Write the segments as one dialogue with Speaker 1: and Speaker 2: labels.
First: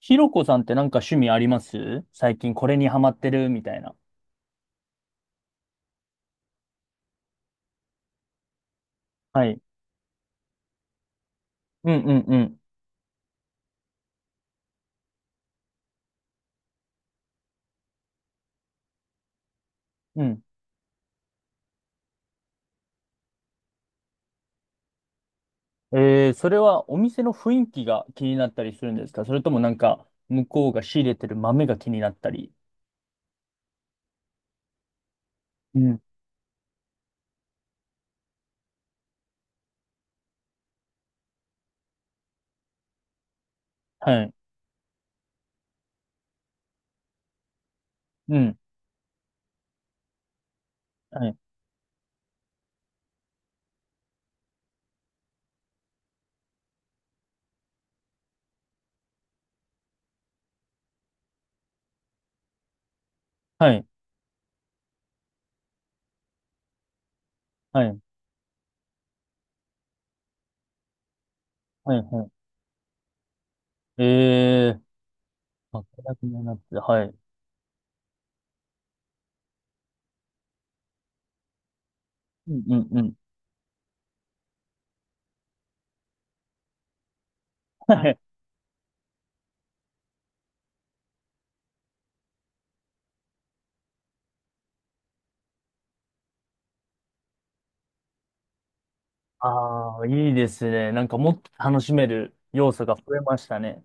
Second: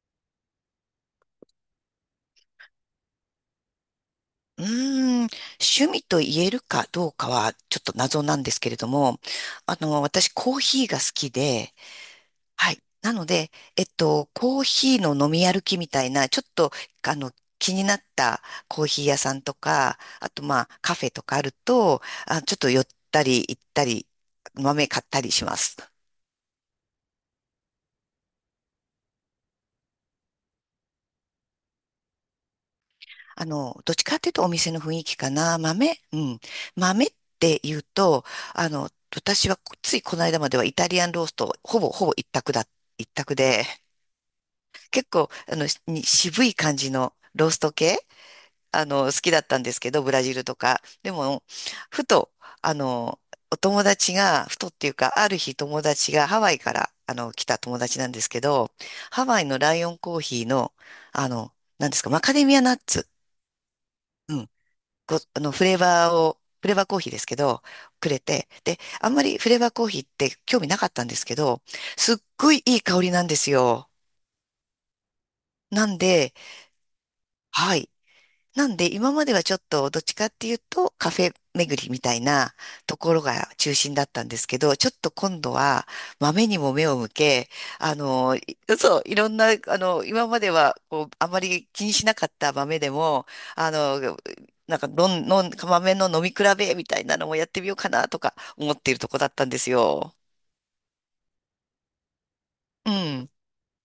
Speaker 1: ひろこさんってなんか趣味あります？最近これにハマってるみたいな。
Speaker 2: うーん、趣味と言えるかどうかはちょっと謎なんですけれども、
Speaker 1: はい。
Speaker 2: 私コーヒーが好きで、
Speaker 1: うんうんうん。
Speaker 2: はい。なので、コーヒーの飲み歩きみたいな、ちょっと、あの、気になったコーヒー屋さんとか、
Speaker 1: う
Speaker 2: あ
Speaker 1: ん。
Speaker 2: とまあカフェとかあると、ちょっと寄ったり行ったり、豆買ったりします。
Speaker 1: それはお店の雰囲気が気になったりするんですか？それともなんか向こうが仕入れてる豆が気になったり。
Speaker 2: どっちかっていうとお店の雰囲気かな。
Speaker 1: う
Speaker 2: 豆、
Speaker 1: ん。
Speaker 2: うん。豆って言うと、私はついこの間まではイタリアンロースト、ほぼほぼ一択だ、一択で、
Speaker 1: はい。
Speaker 2: 結構、渋い感じのロースト系、
Speaker 1: うん。
Speaker 2: 好きだったんですけど、ブラジルとか。で
Speaker 1: はい。
Speaker 2: も、ふと、あの、お友達が、ふとっていうか、ある日友達がハワイから、来た友達なんですけど、ハワイのライオンコーヒーの、あの、なんですか、マカデミアナッツ。
Speaker 1: はい。
Speaker 2: うん、こあの、フレーバーを、フレーバーコーヒーですけど、
Speaker 1: はい。
Speaker 2: くれて、で、あんまりフレーバーコーヒーって興味なかったんですけど、
Speaker 1: はい。
Speaker 2: すっ
Speaker 1: は
Speaker 2: ごいいい香りなんですよ。
Speaker 1: い。まあ、
Speaker 2: な
Speaker 1: こ
Speaker 2: ん
Speaker 1: れが気
Speaker 2: で、
Speaker 1: になって、はい。
Speaker 2: はい。なんで今まではちょっとどっちかっていうとカフェ巡りみたい
Speaker 1: う
Speaker 2: な
Speaker 1: んうん
Speaker 2: と
Speaker 1: う
Speaker 2: こ
Speaker 1: ん。
Speaker 2: ろが中心だったんですけど、ちょっと今度は豆にも目を向け、あ
Speaker 1: はい。
Speaker 2: の、いそう、いろんな、今まではこうあまり気にしなかった豆でも、あの、なんかのん、のん、豆の飲み比べみたいなのもやってみようかなとか思っているとこだったんです
Speaker 1: ああ、
Speaker 2: よ。
Speaker 1: いいですね。なんかもっと楽しめる要素
Speaker 2: う
Speaker 1: が増え
Speaker 2: ん。
Speaker 1: ましたね。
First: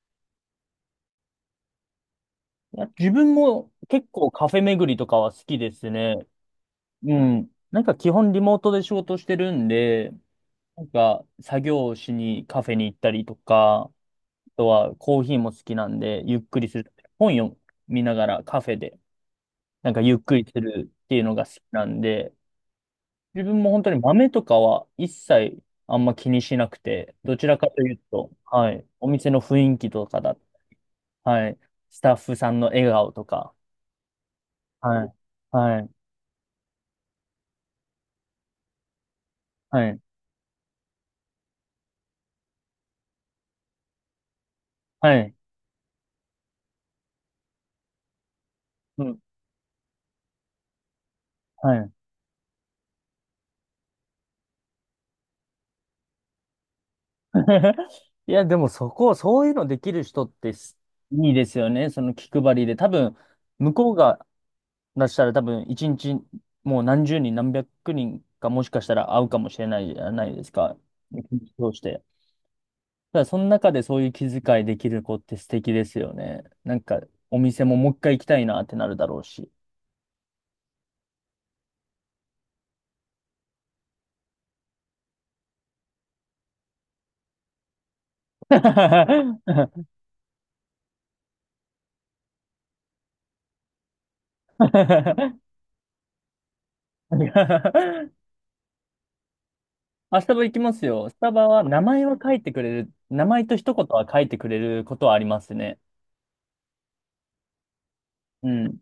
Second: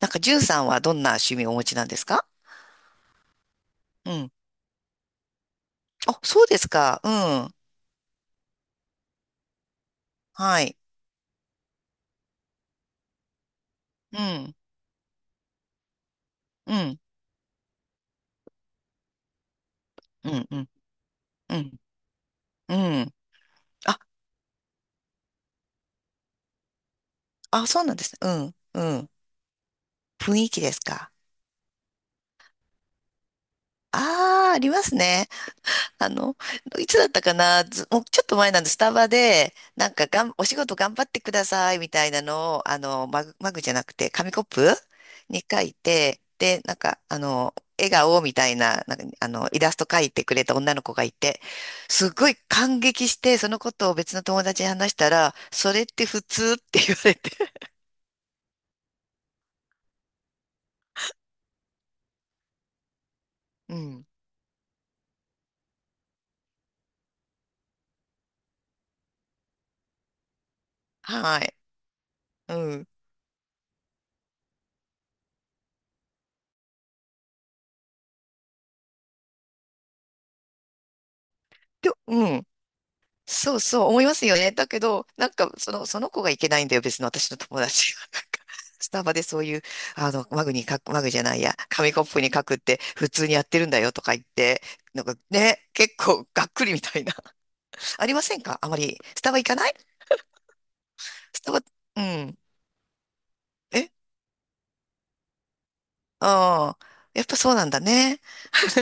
Speaker 2: なんか、じゅんさんはどんな趣味をお持ちなんですか？
Speaker 1: いや、自分も結
Speaker 2: う
Speaker 1: 構
Speaker 2: ん。
Speaker 1: カフェ巡りとかは好きですね。
Speaker 2: あ、そうですか。う
Speaker 1: うん。
Speaker 2: ん。
Speaker 1: なんか基本リモートで仕事してるんで、
Speaker 2: はい。
Speaker 1: なんか作業しにカフェに行ったりとか、
Speaker 2: う
Speaker 1: あ
Speaker 2: ん。
Speaker 1: とはコーヒーも好きなんで、ゆっくり
Speaker 2: う
Speaker 1: する。
Speaker 2: ん。
Speaker 1: 本読みながらカフェで、なんかゆっ
Speaker 2: う
Speaker 1: くり
Speaker 2: ん。う
Speaker 1: す
Speaker 2: ん。
Speaker 1: るっていうのが好
Speaker 2: う
Speaker 1: き
Speaker 2: ん、
Speaker 1: なんで、
Speaker 2: うん。
Speaker 1: 自分も本当
Speaker 2: あ、
Speaker 1: に豆とかは一切あんま気にしなくて、どちら
Speaker 2: あ、
Speaker 1: かと
Speaker 2: そう
Speaker 1: い
Speaker 2: なん
Speaker 1: う
Speaker 2: です
Speaker 1: と、
Speaker 2: ね。
Speaker 1: は
Speaker 2: う
Speaker 1: い、
Speaker 2: ん、う
Speaker 1: お
Speaker 2: ん。
Speaker 1: 店の雰囲気とか
Speaker 2: 雰囲気ですか？
Speaker 1: はい、スタッフさんの笑顔とか、
Speaker 2: ああ、あります
Speaker 1: はい、
Speaker 2: ね。
Speaker 1: はい、
Speaker 2: あの、いつだったかな、ずもうちょっと前なんで、スタバで、
Speaker 1: は
Speaker 2: なん
Speaker 1: い、
Speaker 2: かがん、お仕事頑張ってくださいみたいなのを、マグじゃなくて、紙コップ
Speaker 1: はい、
Speaker 2: に書いて、で、なんか、笑顔みたいな、なん
Speaker 1: う
Speaker 2: か、
Speaker 1: ん、
Speaker 2: イラスト書いてくれた女の子がいて、
Speaker 1: はい。
Speaker 2: すごい感激して、そのことを別の友達に話したら、それって普通って言われて。
Speaker 1: いや、でもそこ、そういうのできる人っていいですよね。その気配りで。多分、向
Speaker 2: う
Speaker 1: こう
Speaker 2: ん。
Speaker 1: が出したら多分、一日もう何十人、何百人かもしかしたら会うかもしれないじゃないですか。一
Speaker 2: は
Speaker 1: 日
Speaker 2: い。
Speaker 1: 通して。
Speaker 2: うん
Speaker 1: ただその中でそういう気遣いできる子って素敵ですよね。なんか、お店ももう一回行きたいなってなるだろうし。
Speaker 2: で、うん。そうそう思いますよね。だけど、なんか、その子がいけないんだよ。別の私の友達が。なんかスタバでそういう、あの、マグに書く、マグじゃないや、紙コップに書くって普通にやってるんだよとか言って、なんかね、結構がっくりみたいな。ありませんか？あまり。スタバ行かない？
Speaker 1: あ、スタバ行きますよ。スタ
Speaker 2: ス
Speaker 1: バ
Speaker 2: タバ、
Speaker 1: は名
Speaker 2: う
Speaker 1: 前は書
Speaker 2: ん。
Speaker 1: いてくれる、名前と一言
Speaker 2: え
Speaker 1: は書いてくれることはありますね。
Speaker 2: ああー、やっぱそうなんだね。
Speaker 1: うん。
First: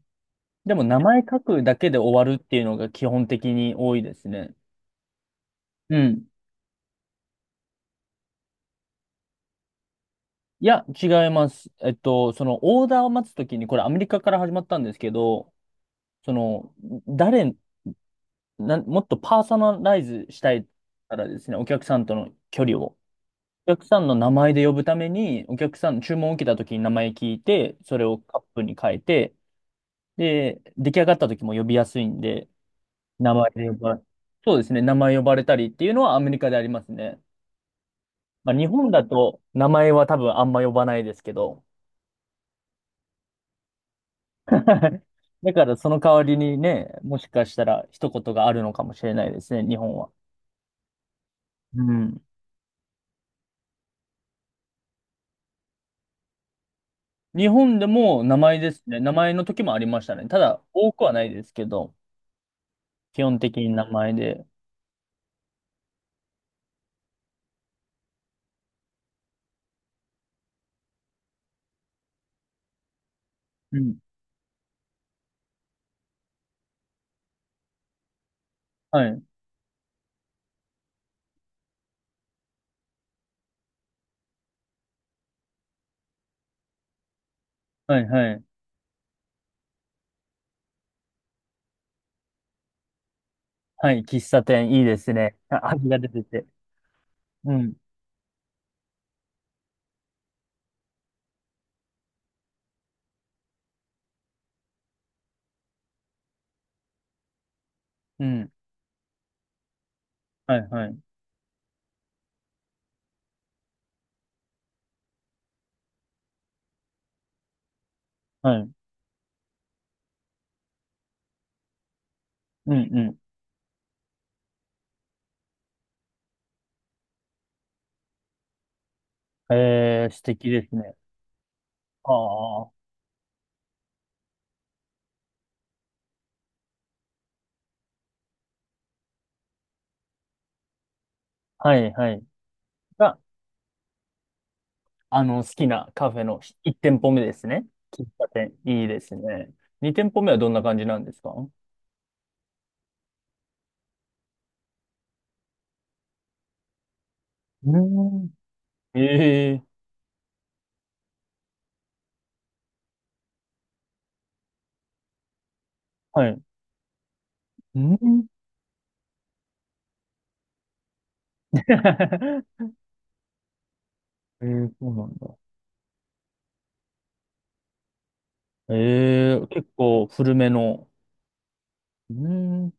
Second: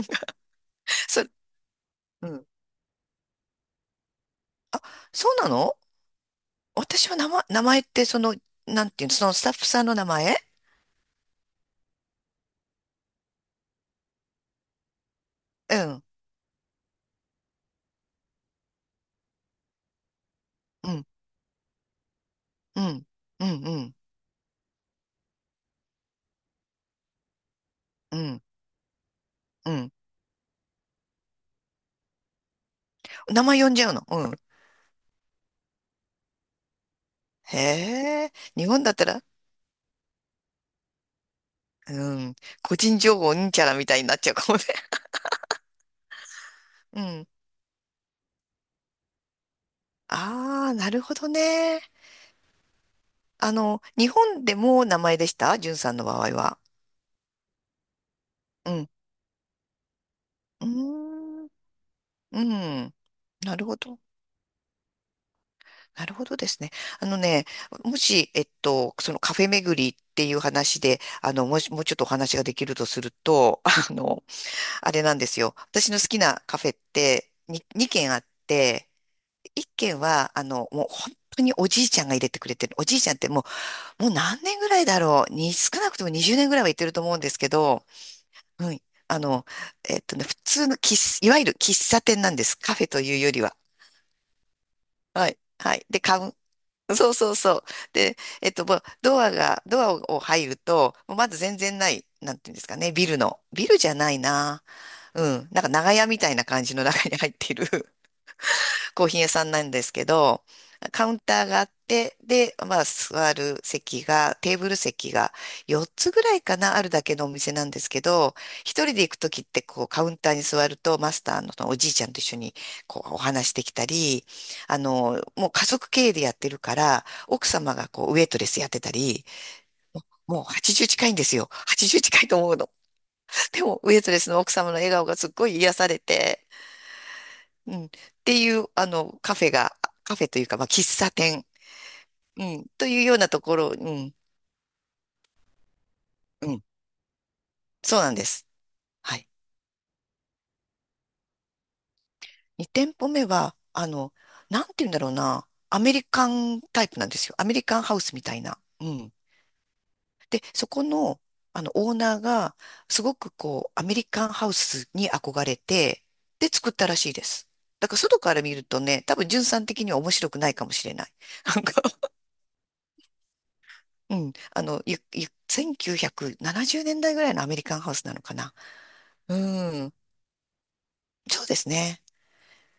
Speaker 1: でも名前
Speaker 2: そ、
Speaker 1: 書くだけで終わ
Speaker 2: う
Speaker 1: るっ
Speaker 2: ん。
Speaker 1: ていうのが基本的に多いですね。
Speaker 2: あ、そうなの？
Speaker 1: うん。
Speaker 2: 私は名前ってその、なんていうの、そのスタッフさんの名前？
Speaker 1: いや、違います。そのオーダーを待つときに、これアメリカから始まったんですけど、
Speaker 2: うん、
Speaker 1: その、誰、もっとパーソナライズしたい
Speaker 2: うん、
Speaker 1: からですね、お客さんとの距離
Speaker 2: う
Speaker 1: を。
Speaker 2: ん、うん、
Speaker 1: お
Speaker 2: う
Speaker 1: 客
Speaker 2: ん、
Speaker 1: さんの名前で呼ぶために、お客さん、注文を受けたときに名前聞いて、それ
Speaker 2: う
Speaker 1: をカッ
Speaker 2: ん。
Speaker 1: プに変えて、
Speaker 2: うん。
Speaker 1: で、出来上がった時も呼びやすいんで、名
Speaker 2: 名
Speaker 1: 前
Speaker 2: 前
Speaker 1: で
Speaker 2: 呼
Speaker 1: 呼
Speaker 2: んじゃう
Speaker 1: ば、
Speaker 2: の？うん。
Speaker 1: そうですね、名前呼ばれたりっていうのはアメリカでありますね。
Speaker 2: へえ。
Speaker 1: まあ、日
Speaker 2: 日本
Speaker 1: 本
Speaker 2: だっ
Speaker 1: だ
Speaker 2: たら、
Speaker 1: と名前は多分あんま呼ばないですけど、
Speaker 2: うん。個人情報うんちゃらみたいになっちゃうかもね。
Speaker 1: だからその代わりにね、
Speaker 2: う
Speaker 1: もし
Speaker 2: ん。
Speaker 1: かしたら一言があるのかもしれないですね、日本は。
Speaker 2: ああ、なるほど
Speaker 1: う
Speaker 2: ね。
Speaker 1: ん。
Speaker 2: 日本でも名前でした？じゅんさんの場合は。
Speaker 1: 日本でも名前で
Speaker 2: う
Speaker 1: す
Speaker 2: ん。
Speaker 1: ね。名前の時もありましたね。ただ、
Speaker 2: うー
Speaker 1: 多くはないで
Speaker 2: ん。
Speaker 1: すけど、
Speaker 2: うん。
Speaker 1: 基本的
Speaker 2: なる
Speaker 1: に
Speaker 2: ほ
Speaker 1: 名
Speaker 2: ど。
Speaker 1: 前で。
Speaker 2: なるほどですね。あのね、もし、そのカフェ巡りっていう話で、もうちょっとお話ができるとすると、
Speaker 1: う
Speaker 2: あ
Speaker 1: ん。
Speaker 2: の、あれなんですよ。私の好きなカフェって2、に二軒あって、
Speaker 1: はい。
Speaker 2: 一軒は、もう本当におじいちゃんが入れてくれてる。おじいちゃんってももう何年ぐらいだろう。少なくとも20年ぐらいは行ってると思うんですけど、
Speaker 1: はい、はい。
Speaker 2: うん。あの、普通の喫茶、いわゆる喫茶店なんです。カフェというよりは。
Speaker 1: はい、喫茶店、いいです
Speaker 2: は
Speaker 1: ね。
Speaker 2: い。
Speaker 1: あ、
Speaker 2: はい。
Speaker 1: 味が
Speaker 2: で、
Speaker 1: 出
Speaker 2: カ
Speaker 1: て
Speaker 2: ウ
Speaker 1: て。
Speaker 2: ン、そうそう
Speaker 1: う
Speaker 2: そう。
Speaker 1: ん。
Speaker 2: で、もうドアを入ると、もうまず全然ない、なんていうんですかね、ビルの。ビルじゃないな。うん。なんか長屋みたいな感じの中に入っている
Speaker 1: うん。
Speaker 2: コーヒー屋さんなんですけど、
Speaker 1: はい、はい。
Speaker 2: カウンターがあって、で、まあ、座る席が、テーブル席が4つぐらいかな、あるだけのお店なんですけど、
Speaker 1: はい。
Speaker 2: 一人で行くときって、こう、カウンターに座ると、マスターのおじいちゃんと一緒に、
Speaker 1: うん
Speaker 2: こう、お
Speaker 1: う
Speaker 2: 話できたり、もう家族経営でやってるから、奥様がこう、ウェイトレスやってたり、
Speaker 1: ん。えー、素
Speaker 2: もう
Speaker 1: 敵です
Speaker 2: 80
Speaker 1: ね。
Speaker 2: 近いんですよ。80
Speaker 1: あ
Speaker 2: 近いと思う
Speaker 1: あ、
Speaker 2: の。
Speaker 1: は
Speaker 2: でも、ウェイトレスの奥様の笑顔がすっごい癒されて、うん。っていう、カフェというか、まあ、喫茶店、
Speaker 1: いはい。
Speaker 2: うん、というよう
Speaker 1: が、
Speaker 2: なところ、うん、
Speaker 1: 好きなカフェの
Speaker 2: うん、
Speaker 1: 1店舗目ですね。
Speaker 2: そう
Speaker 1: 喫
Speaker 2: なんで
Speaker 1: 茶
Speaker 2: す。
Speaker 1: 店。いいです
Speaker 2: はい。
Speaker 1: ね。2店舗目はどんな感じなんですか？う
Speaker 2: 2店舗目は、なんて言うんだろうな、アメリカンタイプなんですよ。アメリカンハウスみ
Speaker 1: ー
Speaker 2: たいな。うん。
Speaker 1: ん。ええ、
Speaker 2: で、そこの、オーナーが、すごくこう、アメリカンハウスに憧れて、
Speaker 1: はい。
Speaker 2: で、作ったらしいです。
Speaker 1: う
Speaker 2: だから、外
Speaker 1: ん。
Speaker 2: から見るとね、多分、純さん的には面白くないかもしれない。なんか、 うん。
Speaker 1: え
Speaker 2: あ
Speaker 1: え、
Speaker 2: の、
Speaker 1: そう
Speaker 2: ゆ、
Speaker 1: なん
Speaker 2: ゆ、
Speaker 1: だ。
Speaker 2: 1970年代ぐらいのアメリカンハウスなのかな。う
Speaker 1: ええ、結
Speaker 2: ん。
Speaker 1: 構古めの。
Speaker 2: そうですね。
Speaker 1: うーん。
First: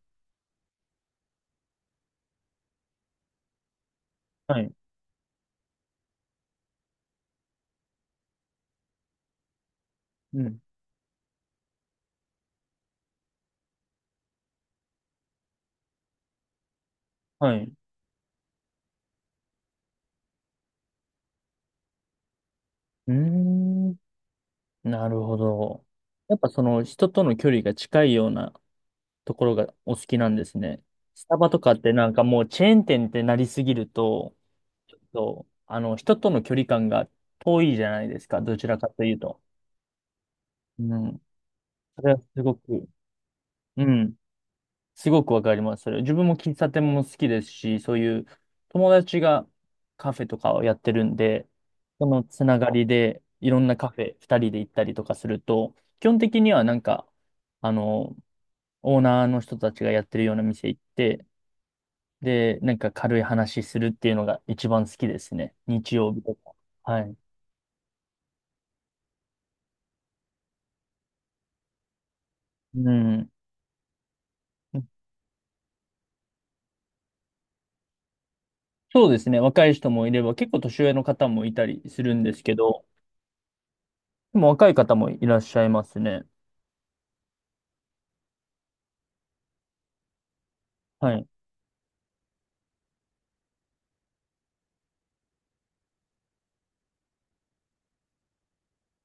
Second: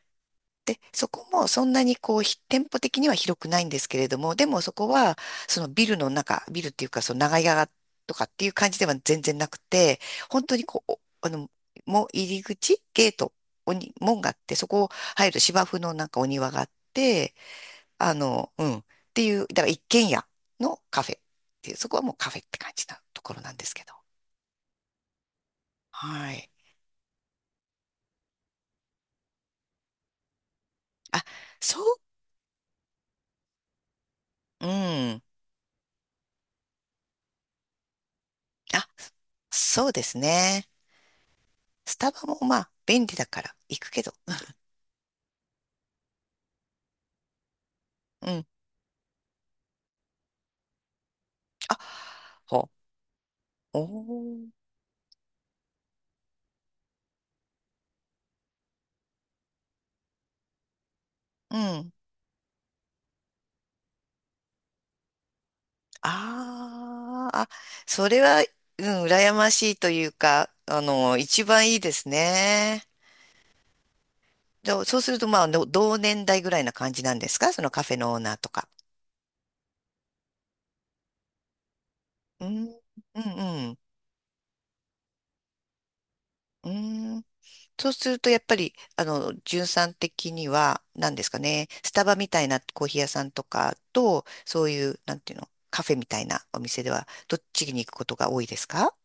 Speaker 2: で、そこもそんなにこう、店舗的には広くないんですけれども、で
Speaker 1: は
Speaker 2: もそ
Speaker 1: い。
Speaker 2: こは、ビルっていうか、その長屋とかっていう感じでは全然なくて、
Speaker 1: う
Speaker 2: 本当
Speaker 1: ん。
Speaker 2: にこう、おあの、もう入り口、ゲート、おに、門があって、そこを入ると芝生のなんかお庭があって、
Speaker 1: はい。
Speaker 2: うん。っていう、だから一軒家のカフェっていう、そこはもうカフェって感じな
Speaker 1: うー
Speaker 2: ところなんですけど。
Speaker 1: ん。なるほど。
Speaker 2: は
Speaker 1: やっぱ
Speaker 2: い。
Speaker 1: その人との距離が近いようなところがお好きなんですね。
Speaker 2: あ、
Speaker 1: スタバとかっ
Speaker 2: そう、
Speaker 1: てなんかもうチェーン店ってなりすぎると、
Speaker 2: う
Speaker 1: ちょっ
Speaker 2: ん。
Speaker 1: と、あの、人との距離感が遠いじゃないですか、どちら
Speaker 2: あ、
Speaker 1: かというと。
Speaker 2: そうですね。
Speaker 1: うん。
Speaker 2: ス
Speaker 1: そ
Speaker 2: タ
Speaker 1: れは
Speaker 2: バも
Speaker 1: すご
Speaker 2: まあ、
Speaker 1: く、
Speaker 2: 便利だから行
Speaker 1: う
Speaker 2: くけど。
Speaker 1: ん。すごくわかります。それ。自分も喫茶店も好きですし、そういう
Speaker 2: うん。
Speaker 1: 友達がカフェとかをやってるんで、
Speaker 2: あ、
Speaker 1: そのつな
Speaker 2: ほ、
Speaker 1: がりでいろんな
Speaker 2: お
Speaker 1: カフェ二
Speaker 2: ー、
Speaker 1: 人で行ったりとかすると、基本的にはなんか、あの、オーナーの人たちがやってるような店行って、
Speaker 2: うん。
Speaker 1: で、なんか軽い話するっていうのが一番好きですね。日曜日とか。はい。
Speaker 2: あーあ、それは、うん、羨ましいというか、一番いいですね。
Speaker 1: うん。
Speaker 2: でそうすると、同年代ぐらいな感じなんですか？そのカフェのオーナーとか。
Speaker 1: そうですね。若い人もいれば、結構年上の方もいたりするんです
Speaker 2: う
Speaker 1: け
Speaker 2: ん、
Speaker 1: ど、
Speaker 2: うん、うん。
Speaker 1: でも若い方もいらっしゃいますね。
Speaker 2: うん、そうすると、やっぱり、じゅんさん的には、
Speaker 1: は
Speaker 2: 何で
Speaker 1: い。
Speaker 2: すかね、スタバみたいなコーヒー屋さんとかと、そういう、なんていうの、カフェみたいなお店では、どっちに行くことが多いですか？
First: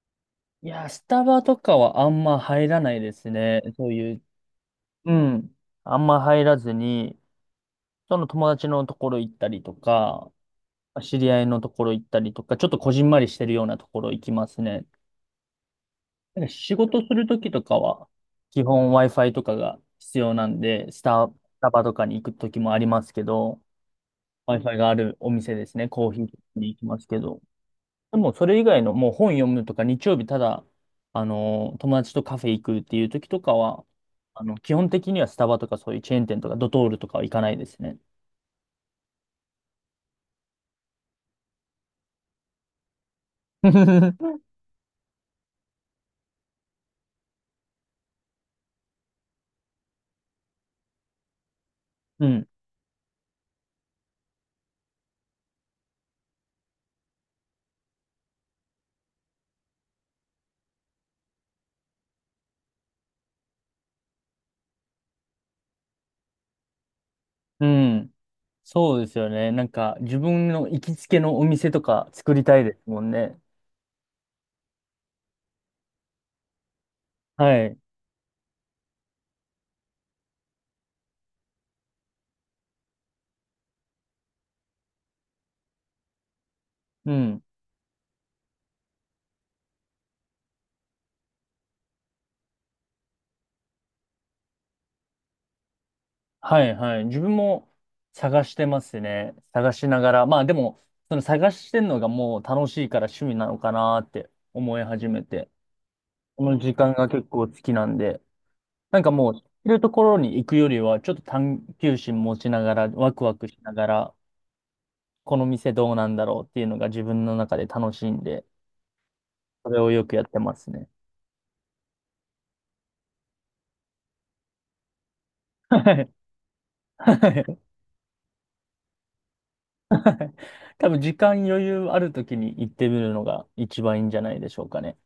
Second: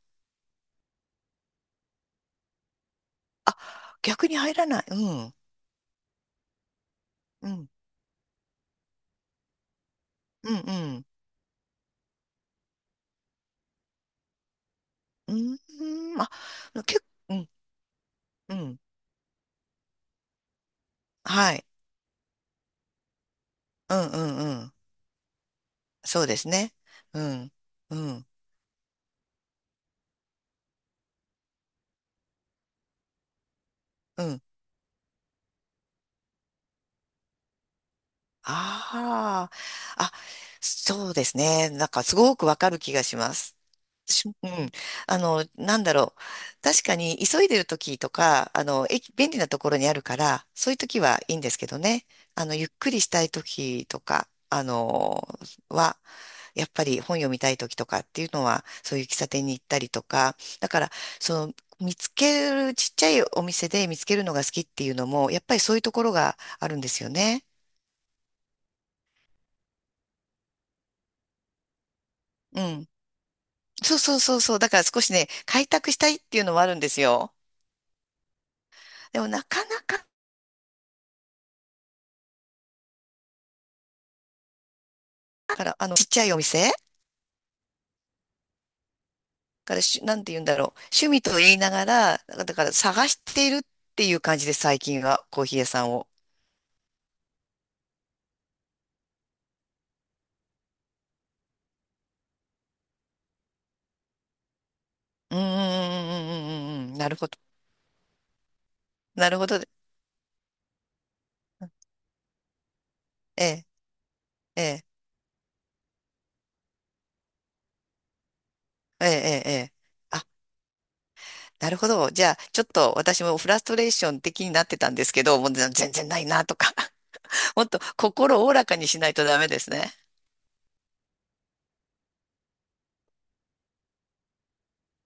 Speaker 1: いやー、スタバとかはあんま入らないです
Speaker 2: あ、
Speaker 1: ね。そういう。
Speaker 2: 逆に入らない。う
Speaker 1: う
Speaker 2: ん。
Speaker 1: ん。あんま入らずに、
Speaker 2: うん。
Speaker 1: その友達のところ行ったりとか、
Speaker 2: うん。うん。
Speaker 1: 知り合いのところ行ったりとか、ちょっとこじんまりしてるようなところ行きますね。
Speaker 2: うーん。あ、
Speaker 1: なんか仕
Speaker 2: 結
Speaker 1: 事する
Speaker 2: 構、
Speaker 1: と
Speaker 2: う
Speaker 1: き
Speaker 2: ん。
Speaker 1: とかは、
Speaker 2: う
Speaker 1: 基
Speaker 2: ん。
Speaker 1: 本 Wi-Fi とかが必要なんで、
Speaker 2: は
Speaker 1: ス
Speaker 2: い。
Speaker 1: タバとかに行くときもありますけど、
Speaker 2: うんうんうん。
Speaker 1: Wi-Fi があるお店ですね、コー
Speaker 2: そ
Speaker 1: ヒー
Speaker 2: うです
Speaker 1: に
Speaker 2: ね。
Speaker 1: 行きますけ
Speaker 2: う
Speaker 1: ど。
Speaker 2: ん。う
Speaker 1: で
Speaker 2: ん。
Speaker 1: も、それ以外の、もう本読むとか、日曜日ただ、あの、友達とカフェ行くっていうときとかは、
Speaker 2: うん。
Speaker 1: あの、基本的にはスタバとかそういうチェーン店とか、ドトールとかは行かないですね。
Speaker 2: ああ。あ、そうですね。なんかすごくわかる気がします。うん。なんだろう。確かに、急いでる時とか、駅、便利なところにあるから、そういう時はいいんですけどね。
Speaker 1: うん。
Speaker 2: ゆっくりしたい時とか、は、やっぱり本読みたい時とかっていうのは、そういう喫茶店に行ったりとか、だから、その、見つける、ちっちゃいお店で見つけるのが好きっていうのも、やっぱりそういうところがあるんですよね。
Speaker 1: うん。そうですよね。なんか、自分の行きつけのお店とか作りた
Speaker 2: う
Speaker 1: いです
Speaker 2: ん。
Speaker 1: もんね。
Speaker 2: そうそうそうそう。だから少しね、開拓したいっていうのもあるんですよ。
Speaker 1: はい。
Speaker 2: でもなかなかから、あの、ちっちゃいお店
Speaker 1: うん。
Speaker 2: からし、なんて言うんだろう。趣味と言いながら、だから探しているっていう感じです。最近はコーヒー屋さんを。
Speaker 1: はいはい。自分も探してますね。探しながら。まあでも、その探してんのがもう楽しいから趣味なのかなって思い始め
Speaker 2: うんうんう
Speaker 1: て。この時
Speaker 2: んうんうんうん
Speaker 1: 間
Speaker 2: うん。
Speaker 1: が
Speaker 2: なる
Speaker 1: 結
Speaker 2: ほど。
Speaker 1: 構好きなんで。なんか
Speaker 2: な
Speaker 1: もう、
Speaker 2: るほど。
Speaker 1: いるところに行くよりは、ちょっと探求心持ちながら、ワクワ
Speaker 2: え
Speaker 1: クし
Speaker 2: え、
Speaker 1: ながら、
Speaker 2: ええ、
Speaker 1: この店どうなんだろうっていうのが自分の中で楽しいんで、
Speaker 2: ええ、ええ。え
Speaker 1: そ
Speaker 2: え、
Speaker 1: れをよくやっ
Speaker 2: あ、
Speaker 1: てますね。
Speaker 2: なるほど。じゃあ、ちょっと私もフラストレーション的になってたんですけど、もう
Speaker 1: は
Speaker 2: 全然
Speaker 1: い。
Speaker 2: ないなとか。
Speaker 1: は い。
Speaker 2: もっと心をおおらかにしないとダメですね。
Speaker 1: 多分時間余裕ある時に行ってみるのが一番いいんじゃないでしょうかね。